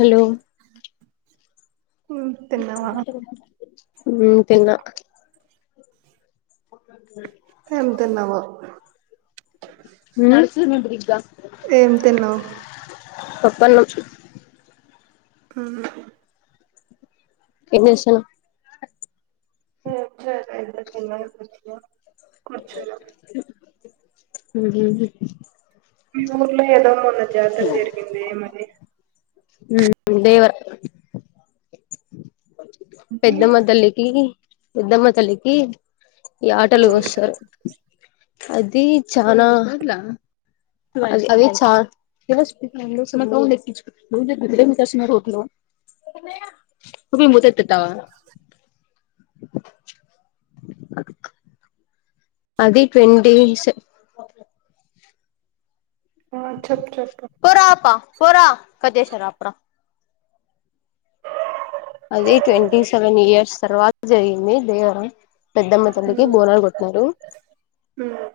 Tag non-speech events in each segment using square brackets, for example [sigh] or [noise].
Hello ఉమ్ తిన్నావా ఉ తిన్న [inaudible] ఎంతున్నావో నడుసుడు ఉండి ఉంటది ఇగ్గా ఏం తిన్నావు పప్పన్నం ఆ ఏం చేస్తున్నావ్ ఏం చేయలే హాయిగా తిన్న కూర్చున్న కుర్చీలో హ మీ ఊర్లో ఏదో మొన్న జాతర జరిగింది ఎం మది దేవర పెద్దమ్మ తల్లికి పెద్దమ్మ తల్లికి ఈ యాటలు ఉమ్, కోస్తారు అది చనా అది చా మత్ [unintelligible] దావా అది ట్వంటీస్ ఆ చెప్పు చెప్పు పరా పా పరా కదేసర అపురా అది ట్వంటీ సెవెన్ ఇయర్స్ తర్వాత జరిగింది దేవరం పెద్దమ్మ తల్లికి ఉమ్, బోనాలు కొట్టిన్నరు ఉమ్.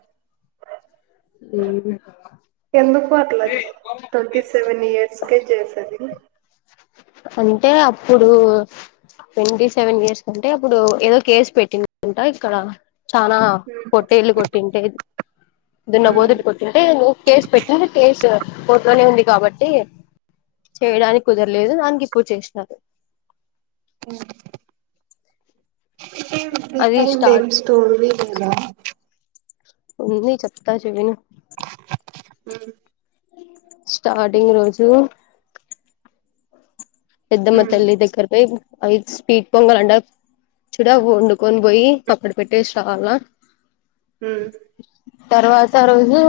అ ఎందుకు పర్లా ట్వంటీ సెవెన్ ఇయర్స్ కే చేస్తుంది అంటే అప్పుడు ట్వంటీ సెవెన్ ఇయర్స్ కంటే అప్పుడు ఏదో కేసు పెట్టిందంట ఇక్కడ చానా పొట్టేల్ళు కొట్టింటేది ఇద నవ ఉమ్. ఓదుట్ కొటిందే నువవు కేస్ పెట్ట కేసు కోర్టులోనే ఉంది కాబట్టి చేయడానికి కుదరలే లేదు దానికి ఇప్పుడు చేసినారు అఓ అది ఇహై ఏం స్టార్ట్ స్టోరీ లేదా ఉ చెప్పతా చెవినా హ స్టార్టింగ్ రోజు పెద్దమ్మ ఉమ్ తల్లి దక్కరపై అయి స్పీడ్ పొంగలంట చూడ వండుకొని పోయి అక్కడ పెట్టి టేస్వాలానా ఉమ్ తర్వాత రోజు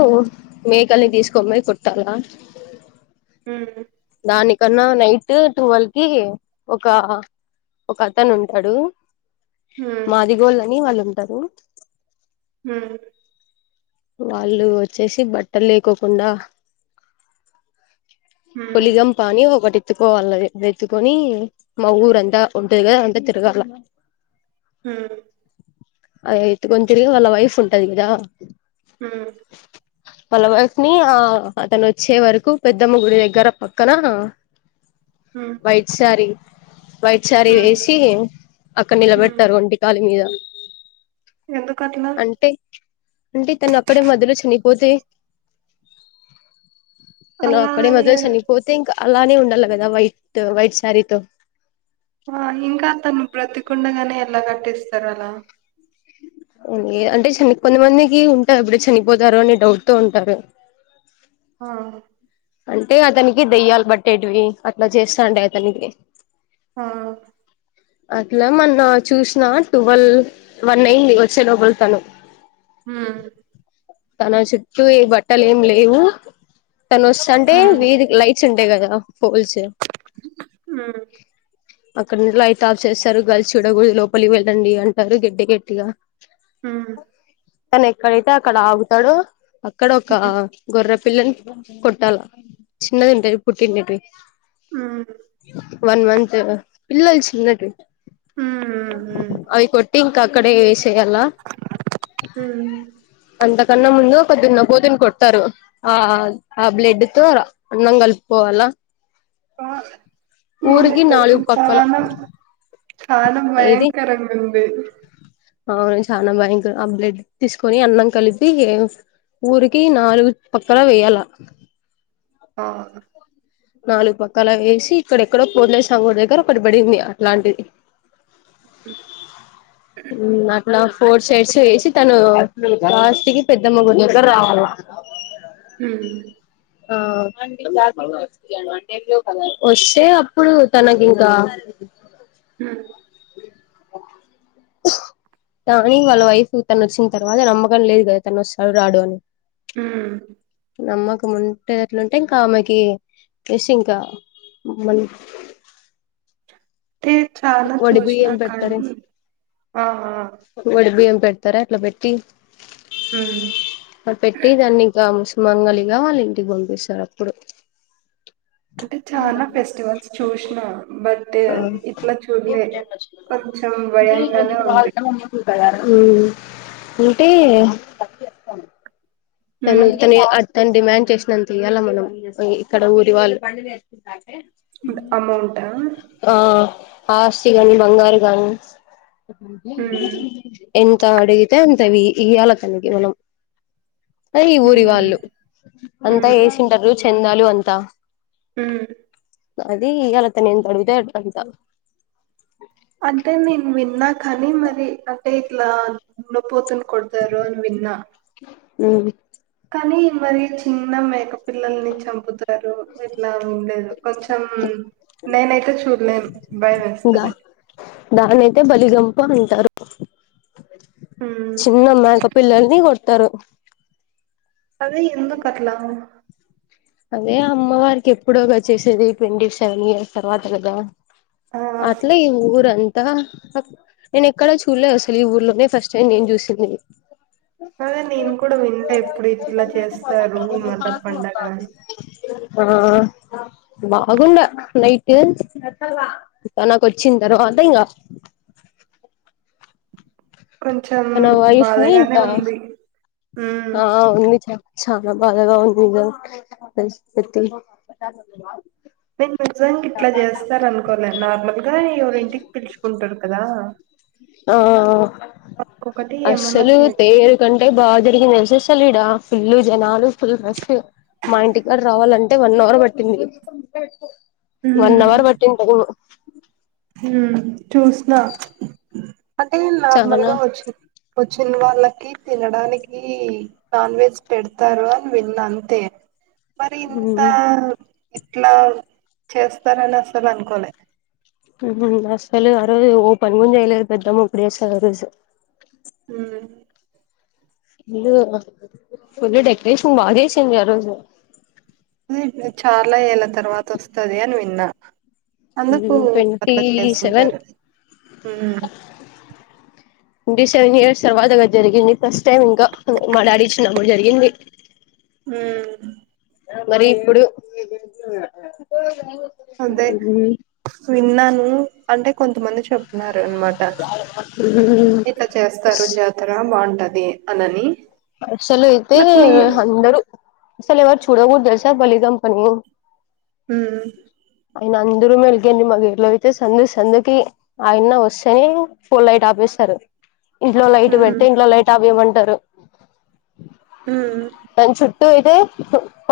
మేకల్ని తీసుకొన్ పోయి కొట్టాలా ఉ దానికన్నా నైట్ టువల్ కి ఒక ఒక అతను ఉంటాడు ఉమ్ మాదిగోళ్ళని వాళ్ళు ఉంటారు మ్ వాళ్ళు వచ్చేసి బట్టలు లేకోకుండా ఉమ్ పొలిగమ్ పాని ఒకటి ఎత్తుకోవాల ఎత్తుకొని మా ఊరంతా ఉంటది కదా అంతా తిరగాల హు అది ఎత్తుకొని తిరిగి వాళ్ళ వైఫ్ ఉంటది కదా ఉమ్ వాల్ల వైఫ్ని ఆ అతను వచ్చే వరకు పెద్దమ్మ గుడి దగ్గర పక్కన ఉమ్ వైట్ సారీ వైట్ శారీ ఉమ్ ఉమ్, వేసి అక్కడ ఉమ్. నిలబెడతారు ఒంటి కాలు మీద ఎందుకట్లా అంటె అంటే ఇతను అక్కడే మధ్యలో చనిపోతే తను అలా ఆక్కడె ఇగ మొదల్ చనిగిపోతే ఇంకా అలానే ఉండాలి కదా వైట్ వైట్ శారీతో ఆ ఇంకా అతను బ్రతి కుండగానే ఎలా కట్టిస్తారులా అంటే చని కొంతమందికి ఉంటాద్ ఎప్పుడే చనిపోతారు అని డౌట్ తో ఉంటారు ఆ అంటే అతనికి దెయ్యాాల పట్టేటివి అట్ల చేస్తాండి అతనికి హా అట్ల మోనా చూసిన టువల్ వన్ అయింది వచ్చే లో వెలుతాను హ్మ్ తన చుట్టూ ఏ బట్టలు ఏం లేవు తను వస్తాంటే హ్మ్ వీధి లైట్స్ ఉంటు టయి కదా పోల్స్ హ్మ్ అక్కడ ఉండి లైట్ ఆఫ్ చేస్తారు గాల్స్ చూడ గూడదు లోపలికి వెళ్ళండి అంటారు గెట్టి గట్టిగా హు తను ఎక్కడైతే అక్కడ ఆగుతాడో అక్కడ ఒక హ్మ్ గొర్ర పిల్లని కొ ట్టాల చిన్నది ఉంటది పుట్టినివి ఉమ్ వన్ మంత్ పిల్లల్ చిన్నటి హ్మ్ వి అవి కొట్టి ఇంకా అక్కడే వేషే యాల హ్మ్ అంత కన్న ముందు కొద్ది నా కూతుర్ని కొట్టారు ఆ ఆ బ్లడ్ తో అన్నం కలుపుకోవాలా ఏం ఊరికి దత్తా అది నాలుగు పక్కల చాన చాన ఏది భయంకరంగా ఉంది అవును చాన బయం అబ్లెట్ తీసుకొని అన్నం కలిపి ఊరుకి నాలుగు పక్కల వెయ్యాల ప నాలుగు పక్కల వేసి ఇక్కడ ఎక్కడో పోలరే స్వామి గుడి దగ్గర ఒకటి పడింది అట్లాంటిది అట్ల ఫోర్ సైడ్స్ వేసి తను ఆస్తికి పెద్దమ్మ గుడి దగ్గరన రావాలి అవు మ్ ఆ వస్తే అప్పుడు తన కింకా హు కానీ వాళ్ళ వైఫ్ తను వచ్చిన్ తర్వాత నమ్మకం లేదు కదా తను వస్తాడొ రాడు అని మ్ నమ్మకం ఉంటే అట్లుంటే ఇంకా ఆమెకి కేసి ఇంక మల్ తే చాలా వడి చూసినా బియ్యం పెట్టరే. కానీ ఆ ఆ ఒడి బియం పెట్ తారే అట్ల పెట్టి, హ్మ్ పెట్టి దాన్నింక ముస్ మంగలిగా వాల్ ఇంటికి పంపిస్తారు అప్పుడు. అంటే చాన ఫెస్టివల్స్ చూసిన. బట్ ఇట్లా చు ఏళ్ ఉంది మ్ అంటే తను ఉమ్ ఇతనే అతన్ డిమాండ్ చేసినంత ఇయ్యాల మనం. ఇక్కడ ఊరి వాళ్ళు అమౌంటా? ఆ ఆస్తి గాని, బంగారు గానీ, ఉమ్ ఎంత అడిగితే అంత వి ఇయ్యాల తనికి మనం. అదే ఈ ఊరి ఉమ్ వాళ్ళు. అంతా ఏసింటారు చెందాలు అంతా మ్ అది ఇయ్యాల తను ఎంత అడిగితే అంత. అంటే నేను విన్నా కానీ, మరి అంటే ఇట్ల దున్నపోతును కొడుతారు అని విన్న. ఉమ్ కానీ మరి చిన్న మేకపిల్లల్ని చంపుతారు. ఇట్లా, వినలేదు. కొంచెం, నేనైతే చూడలేను దా భయమేస్తది. దాన్నయితే బలిగంప అంటారు. ఉమ్ చిన్న మ్యాక పిల్లలని కొడతారు. అదే ఎందుకట్లా? అదే అమ్మవారికి ఎప్పుడో గా చేసేది, ఈ పెండి సేమియా తర్వాత కదా! ఆ అట్లే ఈ ఊరన్ తా నేను ఎక్కడ చూడలేద్ అసలు, ఈ ఊర్లోనే ఫస్ట్ టైం నేను చూసింది. అదే నేను కూడ వినలేదు, ఎప్పుడు ఇట్ల చేస్తారు మద్ద పండగ అని ఆ బాగుండ నైటు. ఇంకా నాకొచ్చిన తర్వాత ఇంగ అ కొంచెం తన వైఫ్ ని బాధగానే ఇంకా ఉంది. ఉమ్ ఆ వున్నిచ చానా బాదగా ఉన్నిందా [unintelligible] నిజంగ్ ఇట్ల చేస్తారు అనుకోల. నార్మల్ గా ఎవరి ఇంటికి పిలుచుకుంటారు కదా! ఆ ఒకటి ఏమన్నా అస్సలు తి తేరు కంటే బా జరిగింది తెలుసా అస్సలీడా ఫుల్లు జనాలు, ఫుల్ రష్. మా ఇంటికాడ రావాలంటే వన్ అవర్ పట్టింది. వన్ అవర్ పట్టింది టైము. హుమ్ చూసిన అంటే టైమ్ నార్మల్ చాలా గా వచ్చి, వచ్చిన వాళ్ళ కి తినడానికి, నాన్ వెజ్ పెడతారు అని విన్నా. అంతే. మరి ఇంత, ఇట్ల చేస్తారని, అస్సలు అనుకోలే. మ్హు అసలు ఆరోజు ఓపెన్ గున చేయలేదు. పెద్దమ్మ గుడి అస్సలు ఆ రోజు. మ్ ఇల్లు ఫుల్ డెకరేషన్ బా చేసిండ్రి ఆ రోజు చాలా ఏళ్ళ తర్వాత వస్తది అని విన్నా అందుకు మ్ ట్వంటీ అట్లా సెవెన్. చేసింటారు హ్మ్ ట్వంటీ సెవెన్ ఇయర్స్ తర్వాత కదా జరిగింది. ఫస్ట్ టైమ్ ఇంకా మా డాడీ చిన్నప్పుడు జరిగింది. మ్ మరి ఇప్పుడు అదే విన్నాను అంటే కొంతమంది చెప్తున్నారు అనమాట ఇట్లా చేస్తారు జాతర బాగుంటది అనని వర్సలు అయితే బట్ నే అందరుూ చాల ఎవ చూడవుఊ దర్శా బలిదంపని హ నేను అందరూ మ వెలిగాడి మాగ ఇట్లో అయితే సందు సందుకి ఆయన వస్తేని ఫుల్ ట్ ఆపేస్తారు ఇంట్లో లైట్ హ్మ్ పెడితే ఇంట్లో లైట్ అవేమంటారు మ్మ్ టూ అయితే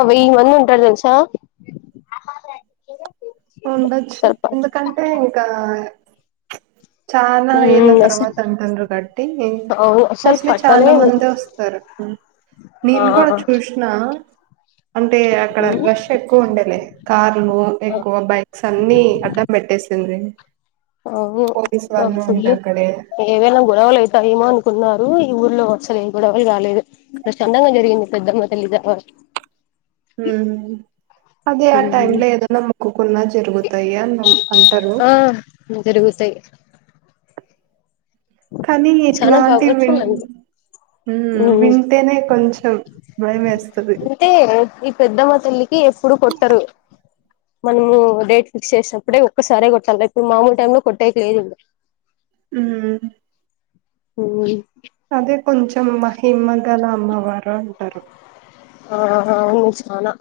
వెయ్య మంది ఉంటారు తెలుసా ఉండొచ్చు అసలు ఎందుకంటే ఇంకా చనా ఎల ఉమ్ అసలు తర్వాత అంటంద గడ్ట్ అవును అసలు మోస్ట్లీ చాలా పట్టలేదు మంది వస్తారు ఆ నేను కూడా చూసిన అంటే అక్కడ ఉమ్ రష్ ఎక్కువ ఉండే లే కార్లు బైక్స్ అన్ని ఆడం పెట్టేస్తుందీ అఓ ఫుల్ అక్కడే ఏవైనా గొడవలు అయితాయమో అనుకున్నారు ఈ ఊర్లో అసలు ఏ గొడవలు రాలేదు ప్రశాంతంగా జరిగింది పెద్దమ్మ తెలియజావా అదే ఆ టైం ఉమ్ లో ఏదైనా మొక్కుకొన్నా జరుగుతాయ ఆన్ అంటారు ఆ జరుగుతాయి కానీ చాలా ఇట్లాంటివి పవర్ఫుల్ విన్ అండి ఉమ్ వింటేనే కొంచెం భయం వేస్తది అంటే ఈ పెద్దమ్మ తల్లికి ఇప్పుడు కొట్టరు మనము డేట్ ఫిక్స్ చేసినప్పుడే ఒక్కసారే కొట్టాలి రేపు మామూలు టైమ్ లో కొట్టేయకలేదు ఇప్పుడు మ్మ్ ఓ అదే కొంచెం మహిమ్మ గల అమ్మవారు అంటారు ఆహా ఆవును చనా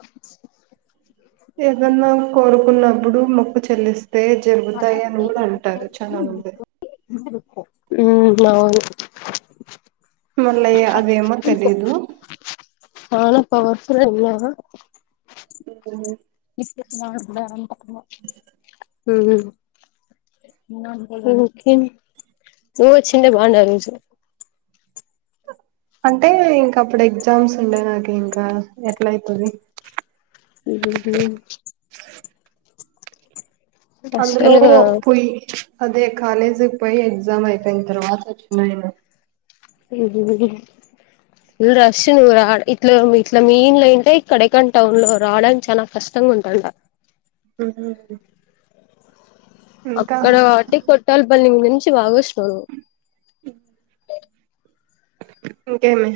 ఏదన్నా కోరుకున్నప్పుడు మొక్కు చెల్లిస్త తే జరుగుతాయి అని కూడా అంటారు చాలా మంది ఉ అవును మళ్ళయ్య అదేమో తెలిదు చాలా పవర్ఫుల్ ఆయా అ [inaudible] ఉ ను వ చిన్న బండవి అంటే ఇంకా అప్పుడు ఎగ్జామ్స్ ఉండే నాకు ఇంకా ఎట్లా అయితుంది ఉహు అందులో అస్సలుగా పుయ్ అదే కాలేజీకి పోయి ఎగ్జామ్ అయిపోయిన తర్వాత వచ్చినయన ఉ ఇ అస్ నువ్వు రా ఇట్ ఇట్ల మెయిన్లు అయింటేక్కడకాన్ టౌన్ లో రావడానికి చాలా కష్టం తంగా ఉంటాంట ఉ అక్కడ కటి కొట్టాల బల్ నిం పచ్చి మాగో విష్ణ ఇంకే మీ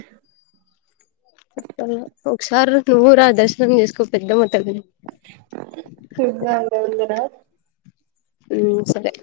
చెప్ప ఒకసారి నువ్వురు దర్శనం చేసుకో పెద్దమా తల్లిని ఇందాంగా ఉందినా మ్మ్ సరే